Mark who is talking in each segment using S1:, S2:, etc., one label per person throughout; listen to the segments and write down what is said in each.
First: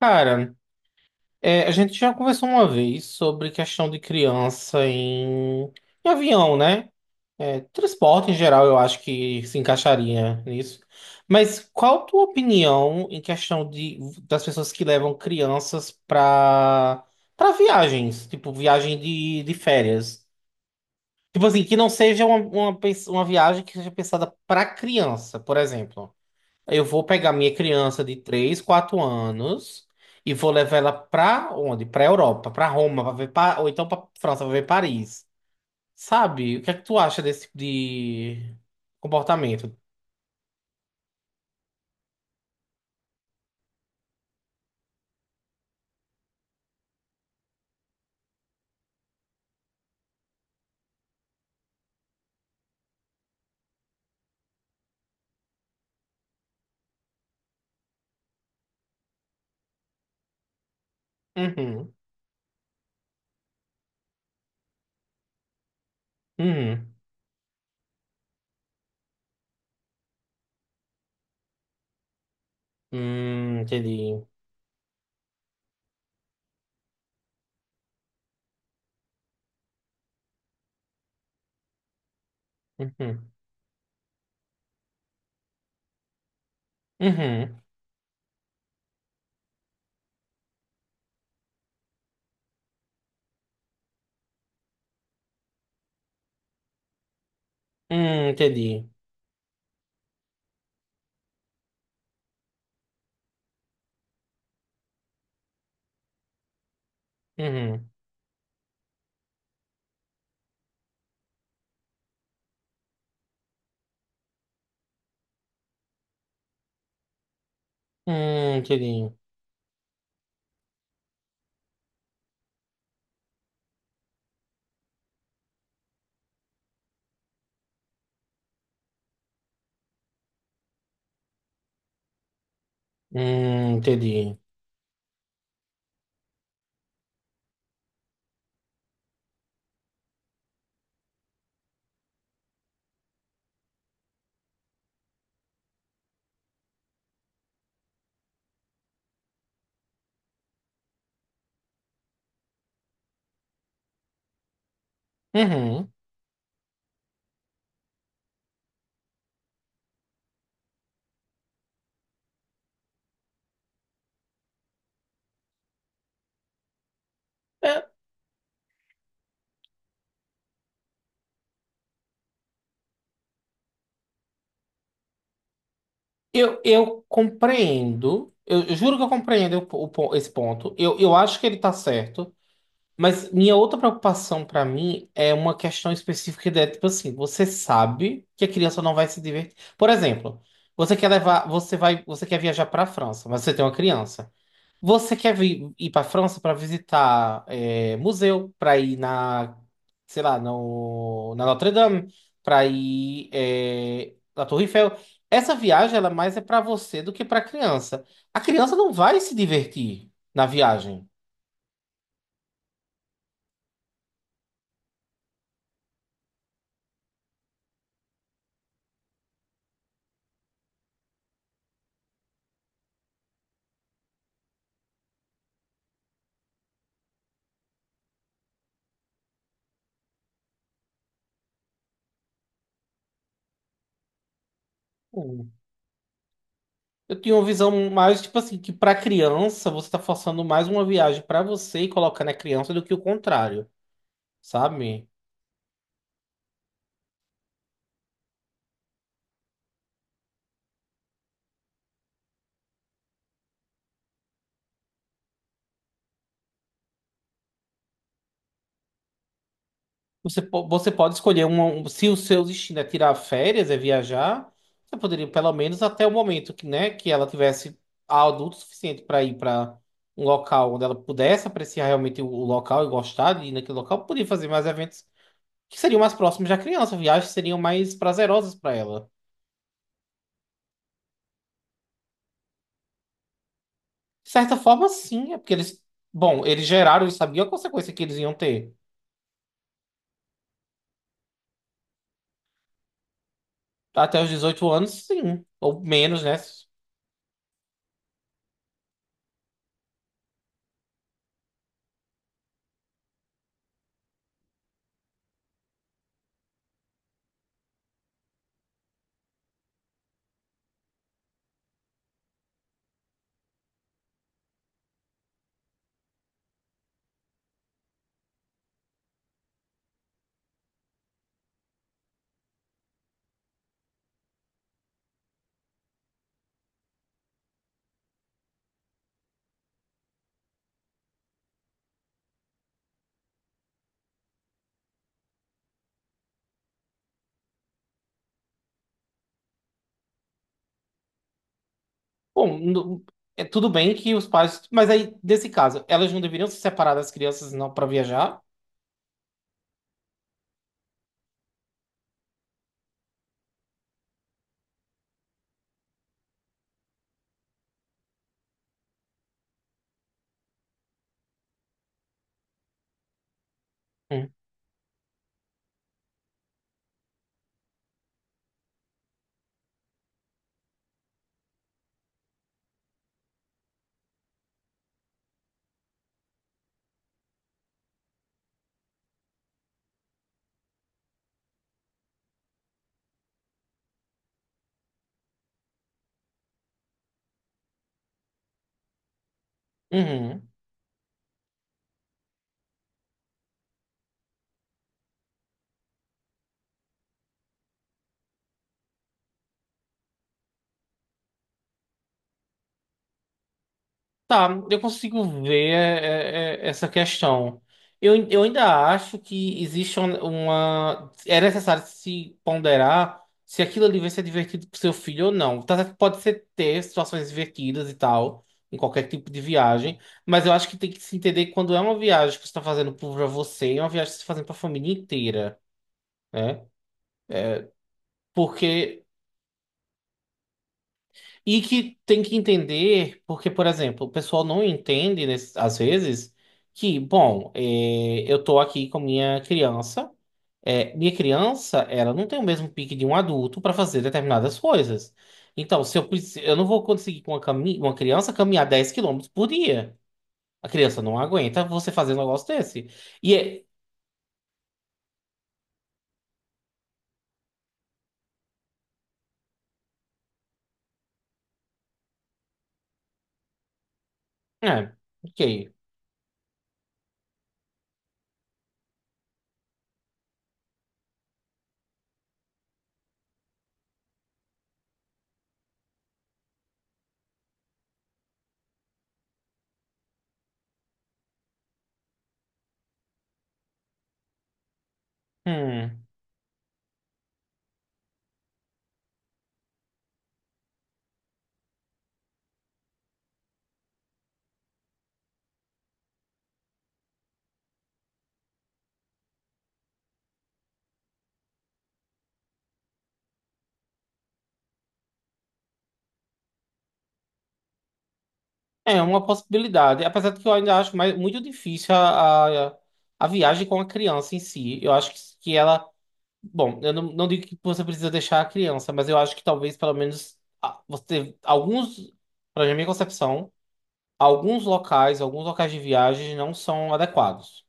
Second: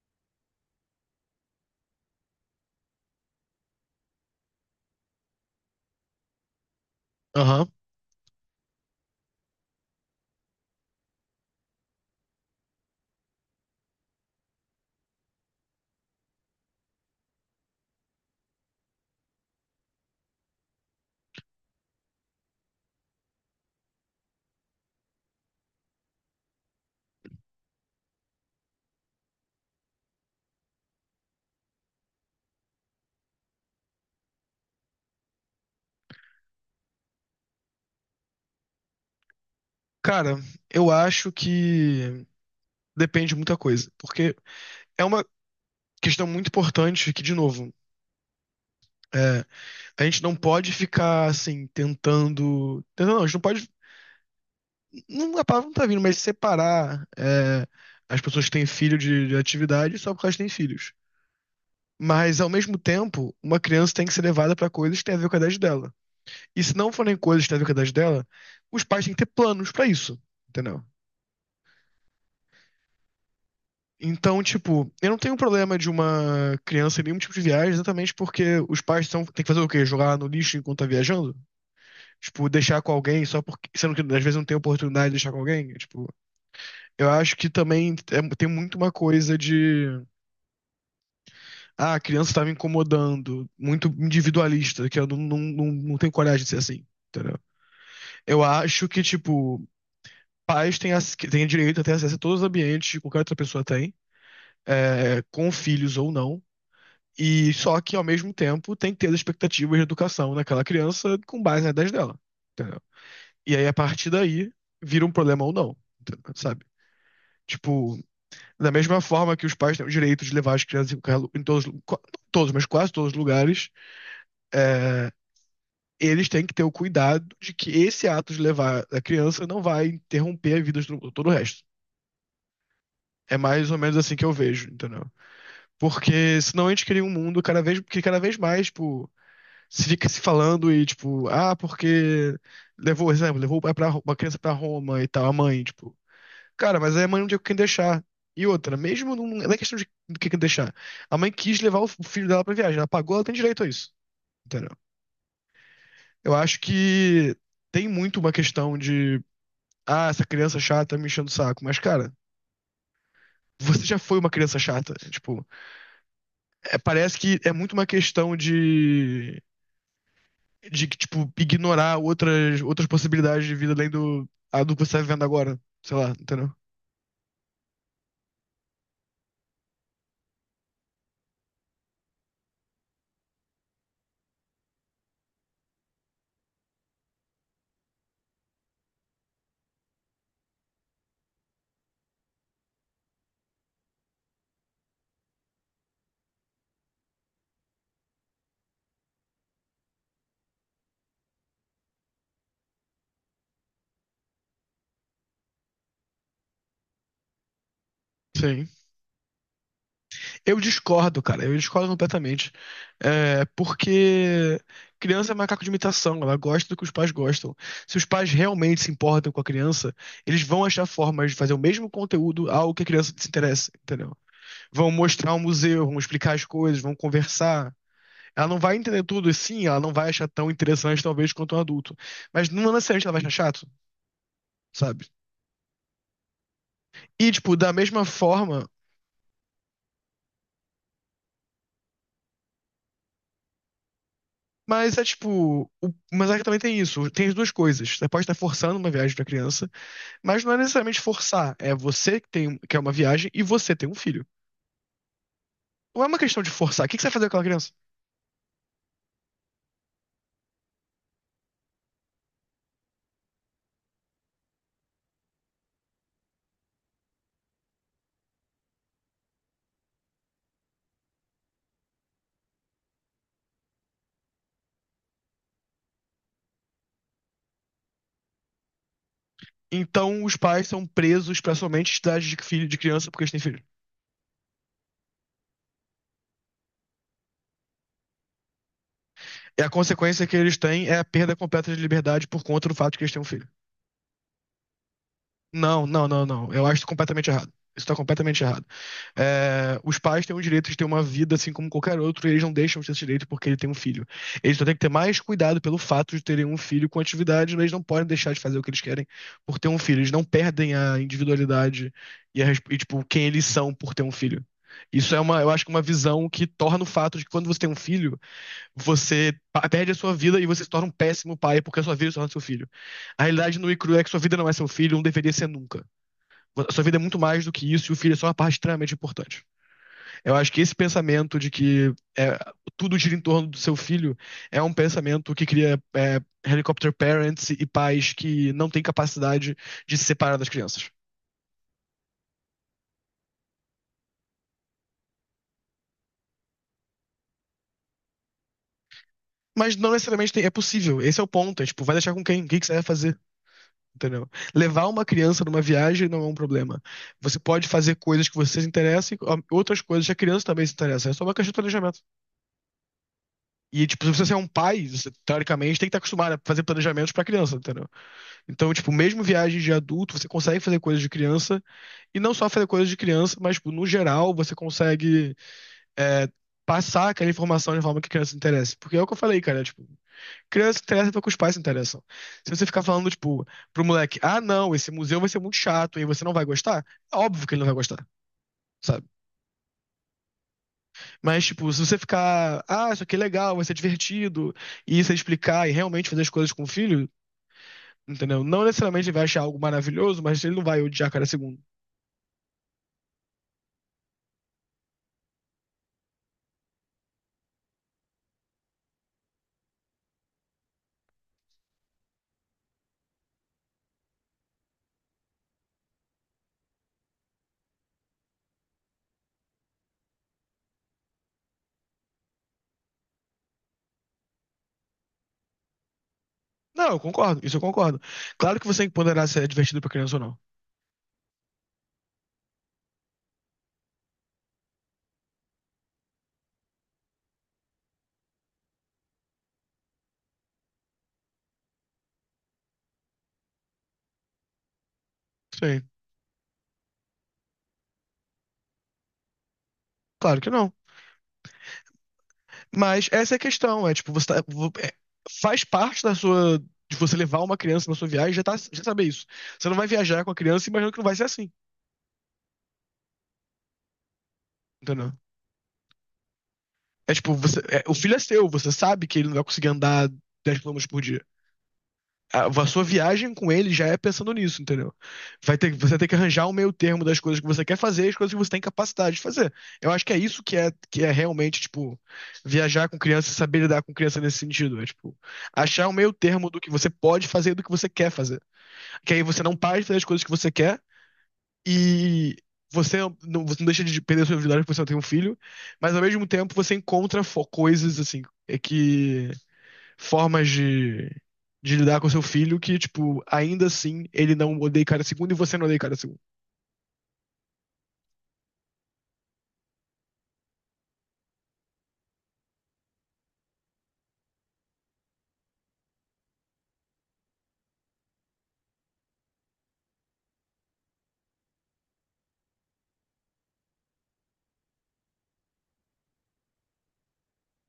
S1: Cara, a gente já conversou uma vez sobre questão de criança em avião, né? É,
S2: Aham.
S1: transporte em geral, eu acho que se encaixaria nisso. Mas qual a tua opinião em questão das pessoas que levam crianças para viagens, tipo viagem de férias? Tipo assim, que não seja uma viagem que seja pensada para criança, por exemplo. Eu vou pegar minha criança de 3, 4 anos e vou levar ela pra onde? Pra Europa, pra Roma, ou então pra França, pra ver Paris. Sabe? O que é que tu acha desse tipo de comportamento?
S2: Cara, eu acho que depende de muita coisa, porque é uma questão muito importante que, de novo, é, a gente não pode ficar assim tentando não, a gente não pode, não, a palavra não tá vindo, mas separar as pessoas que têm filho de atividade só porque elas têm filhos.
S1: Uhum,
S2: Mas, ao mesmo tempo, uma criança tem que ser levada pra coisas que têm a ver com a idade dela. E se não
S1: uhum.
S2: forem coisas que têm a ver com a idade dela, os pais têm que ter planos pra isso, entendeu?
S1: Entendi.
S2: Então, tipo, eu não tenho problema de uma criança em nenhum tipo de viagem, exatamente porque os pais são, tem que fazer o quê? Jogar no lixo enquanto tá viajando? Tipo, deixar com alguém
S1: Uhum,
S2: só porque. Sendo que às vezes não tem oportunidade de deixar com alguém. Tipo, eu acho que
S1: uhum.
S2: também tem muito uma coisa de. Ah, a criança tá me incomodando. Muito individualista, que eu não tenho coragem de ser assim. Entendeu? Eu acho
S1: Entendi.
S2: que, tipo, pais têm direito a ter acesso a todos os ambientes, que qualquer outra pessoa tem, com filhos ou não. E só
S1: Uhum,
S2: que, ao mesmo tempo, tem que ter as expectativas de educação daquela criança com base nas ideias dela. Entendeu? E aí, a partir daí, vira um problema ou não, entendeu? Sabe? Tipo, da mesma
S1: entendi.
S2: forma que os pais têm o direito de levar as crianças em todos, não todos, mas quase todos os lugares, eles têm que ter o cuidado de que esse ato de levar a criança não vai interromper a vida de todo o resto. É mais ou menos assim que eu
S1: Entendi.
S2: vejo, entendeu? Porque senão a gente cria um mundo cada vez, que cada vez mais, tipo, se fica se falando e, tipo, ah, porque levou, exemplo, uma criança pra Roma e tal, a mãe, tipo, cara, mas aí a mãe não tinha com quem deixar. E outra, mesmo não, não é questão de do que quem deixar. A mãe quis levar o filho dela pra viagem, ela pagou, ela tem direito a isso, entendeu?
S1: Uhum.
S2: Eu acho que tem muito uma questão de, ah, essa criança chata me enchendo o saco, mas, cara. Você já foi uma criança chata. Tipo, parece que é muito
S1: É,
S2: uma questão de que, tipo, ignorar outras possibilidades de vida além do, a do que você tá vivendo agora. Sei lá, entendeu?
S1: eu compreendo. Eu juro que eu compreendo esse ponto. Eu acho que ele tá certo. Mas minha outra preocupação pra mim é uma questão específica de, tipo assim, você sabe que a criança não vai se divertir. Por exemplo, você quer viajar pra França, mas você tem uma criança. Você quer ir pra França pra visitar museu, pra ir na, sei lá, no, na Notre Dame, pra ir na Torre Eiffel. Essa viagem, ela é mais é pra você do que pra criança. A
S2: Sim.
S1: criança não vai se divertir na
S2: Eu
S1: viagem.
S2: discordo, cara. Eu discordo completamente. Porque criança é macaco de imitação. Ela gosta do que os pais gostam. Se os pais realmente se importam com a criança, eles vão achar formas de fazer o mesmo conteúdo ao que a criança se interessa, entendeu? Vão mostrar um museu, vão explicar as coisas, vão conversar. Ela não vai entender tudo, e sim, ela não vai achar tão interessante, talvez, quanto um adulto. Mas não necessariamente ela vai achar chato, sabe?
S1: Eu
S2: E,
S1: tinha uma
S2: tipo, da
S1: visão
S2: mesma
S1: mais, tipo assim,
S2: forma,
S1: que pra criança você tá forçando mais uma viagem pra você e colocando a criança do que o contrário,
S2: mas é
S1: sabe?
S2: tipo. Mas é que também tem isso, tem as duas coisas. Você pode estar forçando uma viagem pra criança, mas não é necessariamente forçar. É você que tem, quer uma viagem e você tem um filho. Não é uma questão de forçar. O que que você vai fazer com aquela criança?
S1: Você pode escolher se o seu destino é tirar férias, é viajar, você poderia pelo menos até o momento que, né, que ela tivesse adulto suficiente pra ir pra um local onde ela pudesse apreciar realmente o local e gostar de ir naquele local, poderia fazer mais eventos que seriam mais próximos da criança, viagens seriam mais prazerosas pra ela.
S2: Então, os pais são presos pra somente idade de filho de criança porque eles têm filho.
S1: De certa forma, sim, é porque eles. Bom, eles geraram e sabiam a consequência que eles iam ter.
S2: E a consequência que eles têm é a perda completa de liberdade por conta do fato de que eles têm um filho.
S1: Até os 18 anos, sim. Ou menos, né?
S2: Não. Eu acho isso completamente errado. Isso tá completamente errado. É, os pais têm o direito de ter uma vida assim como qualquer outro, e eles não deixam de ter esse direito porque ele tem um filho. Eles só têm que ter mais cuidado pelo fato de terem um filho com atividade, mas eles não podem deixar de fazer o que eles querem por ter um filho. Eles não perdem a individualidade tipo, quem eles são por ter um filho. Isso é uma, eu acho que uma visão que torna o fato de que, quando você tem um filho, você perde a sua vida e você se torna um péssimo pai porque a sua vida se torna seu filho. A realidade no e crua é que sua vida não é seu filho, não deveria ser nunca. A sua vida é muito mais do que isso e o filho é só uma parte extremamente importante. Eu acho que esse pensamento de que é, tudo gira em torno do seu filho é um pensamento que cria helicopter parents e pais que não têm capacidade de se separar das crianças.
S1: Bom, é tudo bem que os pais. Mas aí, nesse caso, elas não deveriam se separar das crianças não para viajar?
S2: Mas não necessariamente é possível. Esse é o ponto. É tipo, vai deixar com quem? O que que você vai fazer? Entendeu? Levar uma criança numa viagem não é um problema. Você pode fazer coisas que você se interessa e ó, outras coisas que a criança também se interessa. É só uma questão de planejamento. E, tipo, se você
S1: Hum.
S2: é um pai, você, teoricamente, tem que estar acostumado a fazer planejamentos pra criança, entendeu? Então, tipo, mesmo viagens de adulto, você consegue fazer coisas de criança, e não só fazer coisas de criança, mas, tipo, no geral, você consegue é, passar aquela informação de forma que a criança se interesse. Porque é o que eu falei, cara, tipo, criança se interessa porque os pais se interessam. Se você ficar falando, tipo, pro moleque, ah, não, esse museu vai ser muito chato e você não vai gostar, é óbvio que ele não vai gostar. Sabe?
S1: Uhum.
S2: Mas, tipo, se você ficar, ah, isso aqui é legal, vai ser divertido, e você explicar e realmente fazer as coisas com o filho, entendeu? Não necessariamente ele vai achar algo maravilhoso, mas ele não vai odiar cada segundo.
S1: Tá, eu consigo ver essa questão. Eu ainda acho que existe uma. É necessário se ponderar se aquilo ali vai ser divertido pro seu filho ou não. Tá certo que pode ser ter situações divertidas e tal, em qualquer tipo de viagem, mas eu acho que tem que se entender que quando é uma viagem que você tá fazendo pra você, é uma viagem que você tá fazendo pra família inteira, né?
S2: Não, eu concordo, isso eu concordo. Claro que você tem que
S1: Porque.
S2: ponderar se é divertido pra criança ou não.
S1: E que tem que entender, porque, por exemplo, o pessoal não entende, às vezes, que, bom, eu tô aqui com minha criança, minha criança, ela não tem o mesmo pique de um adulto para fazer determinadas coisas.
S2: Sim,
S1: Então, se eu não vou conseguir com uma criança caminhar 10 km por dia.
S2: claro que
S1: A
S2: não.
S1: criança não aguenta você fazer um negócio desse.
S2: Mas essa
S1: E
S2: é a questão, é tipo, você tá, faz parte da sua, de você levar uma criança na sua viagem, já tá, já saber isso. Você não vai viajar com a criança imaginando que não vai ser assim,
S1: é,
S2: entendeu?
S1: ok.
S2: É tipo, o filho é seu, você sabe que ele não vai conseguir andar 10 quilômetros por dia. A sua viagem com ele já é pensando nisso, entendeu? Vai ter, você tem que arranjar um meio termo das coisas que você quer fazer e as coisas que você tem capacidade de fazer. Eu acho que é isso que é realmente, tipo, viajar com criança e saber lidar com criança nesse sentido. É, tipo, achar um
S1: Hum.
S2: meio termo do que você pode fazer e do que você quer fazer. Que aí você não para de fazer as coisas que você quer e você não, você não deixa de perder sua individualidade porque você não tem um filho, mas ao mesmo tempo você encontra coisas, assim, é que formas de lidar com seu filho que, tipo, ainda assim ele não odeia cada segundo e você não odeia cada segundo.
S1: É uma possibilidade, apesar de que eu ainda acho mais, muito difícil a viagem com a criança em si. Eu acho que ela. Bom, eu não digo que você precisa deixar a criança, mas eu acho que talvez pelo menos você. Alguns, para minha concepção, alguns locais de viagem não são adequados.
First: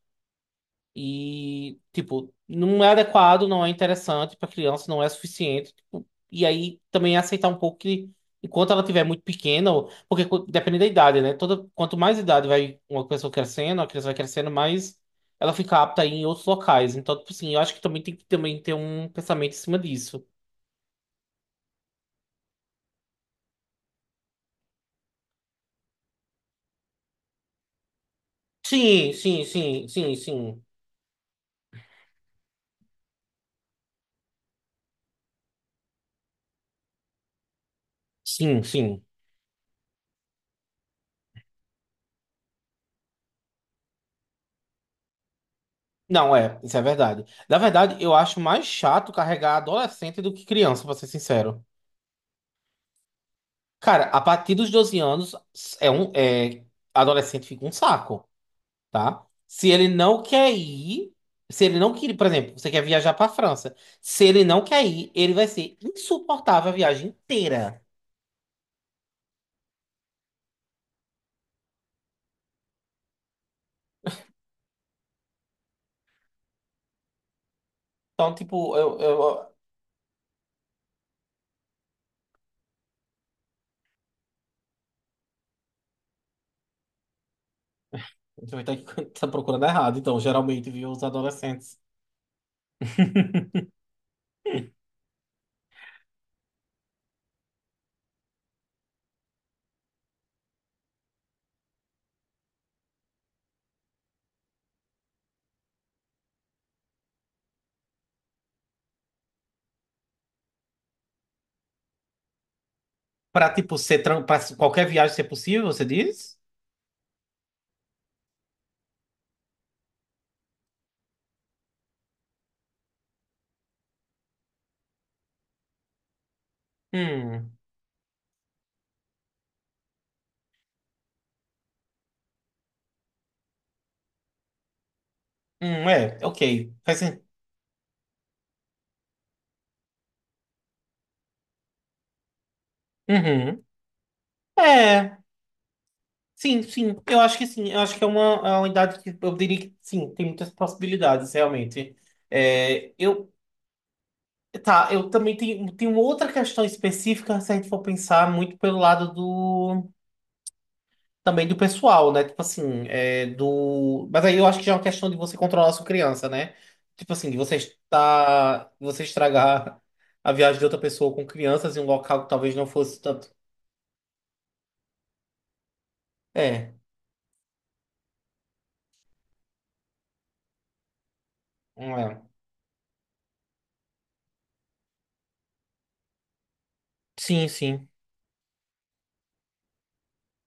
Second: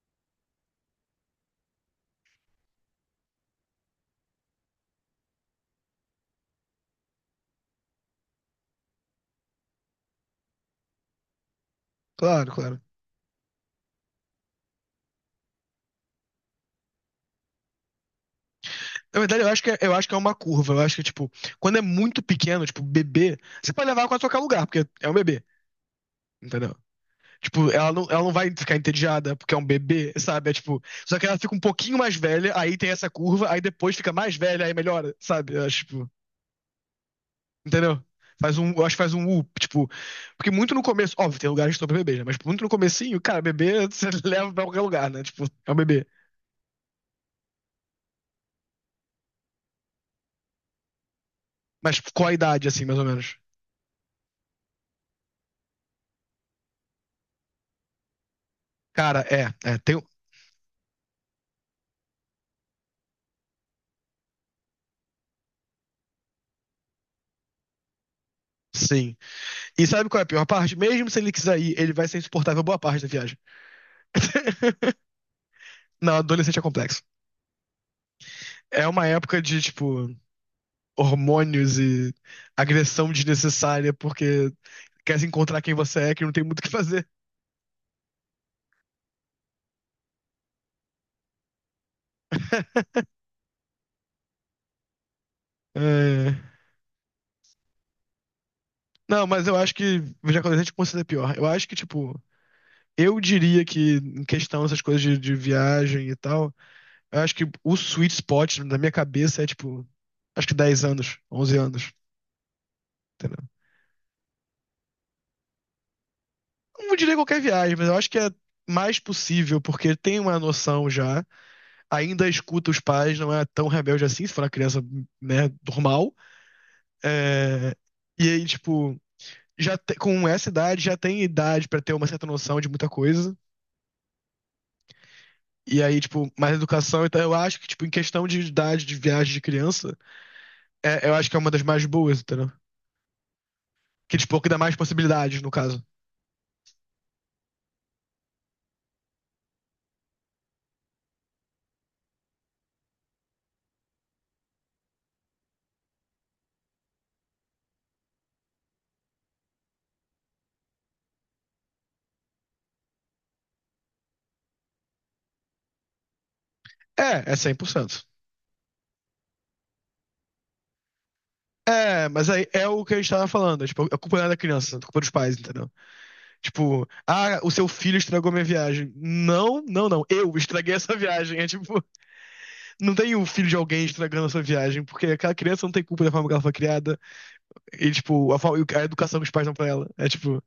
S1: E, tipo, não é adequado, não é interessante para criança, não é suficiente. Tipo, e aí também é aceitar um pouco que, enquanto ela estiver muito pequena, depende da idade, né? Toda, quanto mais idade
S2: Claro,
S1: vai
S2: claro.
S1: uma pessoa crescendo, a criança vai crescendo, mais ela fica apta a ir em outros locais. Então, tipo assim, eu acho que também tem que também ter um
S2: Na verdade,
S1: pensamento em cima
S2: eu acho que é
S1: disso.
S2: uma curva. Eu acho que, tipo, quando é muito pequeno, tipo, bebê, você pode levar ela quase a qualquer lugar, porque é um bebê, entendeu? Tipo, ela não vai ficar
S1: Sim,
S2: entediada
S1: sim,
S2: porque é um
S1: sim,
S2: bebê,
S1: sim,
S2: sabe? É
S1: sim.
S2: tipo, só que ela fica um pouquinho mais velha, aí tem essa curva, aí depois fica mais velha, aí melhora, sabe? Eu acho, tipo, entendeu? Faz
S1: Sim,
S2: um, eu acho que
S1: sim.
S2: faz um U, tipo. Porque muito no começo, óbvio, tem lugares que estão pra bebê, né? Mas tipo, muito no comecinho, cara, bebê você leva pra qualquer lugar, né? Tipo, é um bebê.
S1: Não, isso é verdade. Na verdade, eu acho mais chato carregar adolescente do que criança, pra ser sincero.
S2: Mas tipo, qual a idade, assim, mais ou menos?
S1: Cara, a partir dos 12 anos, é um, é, adolescente fica um saco,
S2: Cara,
S1: tá? Se ele
S2: tem. Um,
S1: não quer ir, se ele não quer, por exemplo, você quer viajar pra França. Se ele não quer ir, ele vai ser insuportável a viagem inteira.
S2: sim. E sabe qual é a pior parte? Mesmo se ele quiser ir, ele vai ser insuportável boa parte da viagem. Não, adolescente é complexo.
S1: Então, tipo,
S2: É
S1: eu,
S2: uma época
S1: eu,
S2: de, tipo, hormônios e agressão desnecessária, porque quer se encontrar quem você é, que não tem muito o que fazer.
S1: eu tá tá procurando errado. Então, geralmente, viu os adolescentes.
S2: É. Não, mas eu acho que Jacarandá considera pior. Eu acho que, tipo, eu diria que, em questão dessas coisas de viagem e tal, eu acho que o sweet spot na minha cabeça é, tipo, acho que 10 anos, 11 anos, entendeu?
S1: Pra qualquer viagem ser possível, você diz?
S2: Não diria qualquer viagem, mas eu acho que é mais possível, porque tem uma noção já, ainda escuta os pais, não é tão rebelde assim, se for uma criança, né, normal.
S1: Hum,
S2: É, e aí, tipo, com essa idade, já tem idade pra ter uma certa noção de muita coisa. E aí, tipo, mais
S1: ok. Faz
S2: educação. Então,
S1: sen-
S2: eu acho que, tipo, em questão de idade de viagem de criança, eu acho que é uma das mais boas, entendeu?
S1: Uhum.
S2: Que, tipo, que dá mais
S1: É.
S2: possibilidades, no caso.
S1: Sim, sim, eu acho que sim. Eu acho que é uma idade que eu diria que sim, tem muitas possibilidades, realmente. Eu, tá, eu também tenho uma outra questão específica, se a gente for pensar muito pelo lado do, também do pessoal, né? Tipo assim, do. Mas aí eu acho que já é uma questão de você controlar a sua criança, né? Tipo
S2: É,
S1: assim,
S2: é
S1: de
S2: cem
S1: você
S2: por cento
S1: estar, você estragar a viagem de outra pessoa com crianças em um
S2: É,
S1: local
S2: mas
S1: que
S2: aí
S1: talvez não
S2: é o que a
S1: fosse
S2: gente tava
S1: tanto.
S2: falando. Tipo, a culpa não é da criança, é a culpa é dos pais, entendeu?
S1: É,
S2: Tipo, ah, o seu filho estragou minha viagem. Não. Eu estraguei essa viagem. É tipo,
S1: é.
S2: não tem o filho de alguém estragando essa viagem, porque aquela criança não tem culpa da forma que ela foi criada.
S1: Sim, sim.
S2: E, tipo, a educação que os pais dão pra ela. É tipo.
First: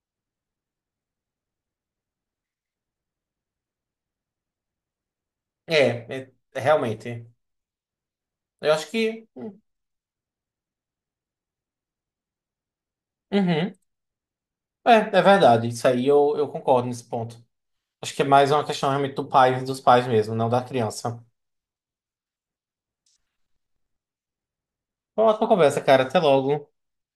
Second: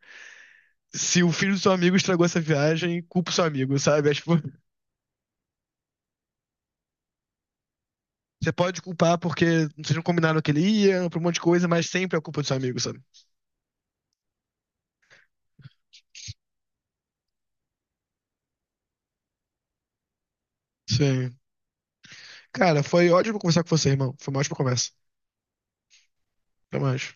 S2: Se o filho do seu amigo estragou essa viagem, culpa o seu amigo, sabe? É, tipo,
S1: É é, realmente.
S2: você
S1: Eu
S2: pode
S1: acho
S2: culpar
S1: que.
S2: porque vocês não combinaram que ele ia, por um monte de coisa, mas sempre é culpa do seu amigo, sabe?
S1: Uhum. É, é verdade. Isso aí eu concordo nesse ponto. Acho que é mais uma questão realmente do pai, dos pais mesmo, não da criança.
S2: Sim. Cara, foi ótimo conversar com você, irmão. Foi uma ótima conversa.
S1: Uma ótima conversa, cara. Até logo.
S2: Até mais.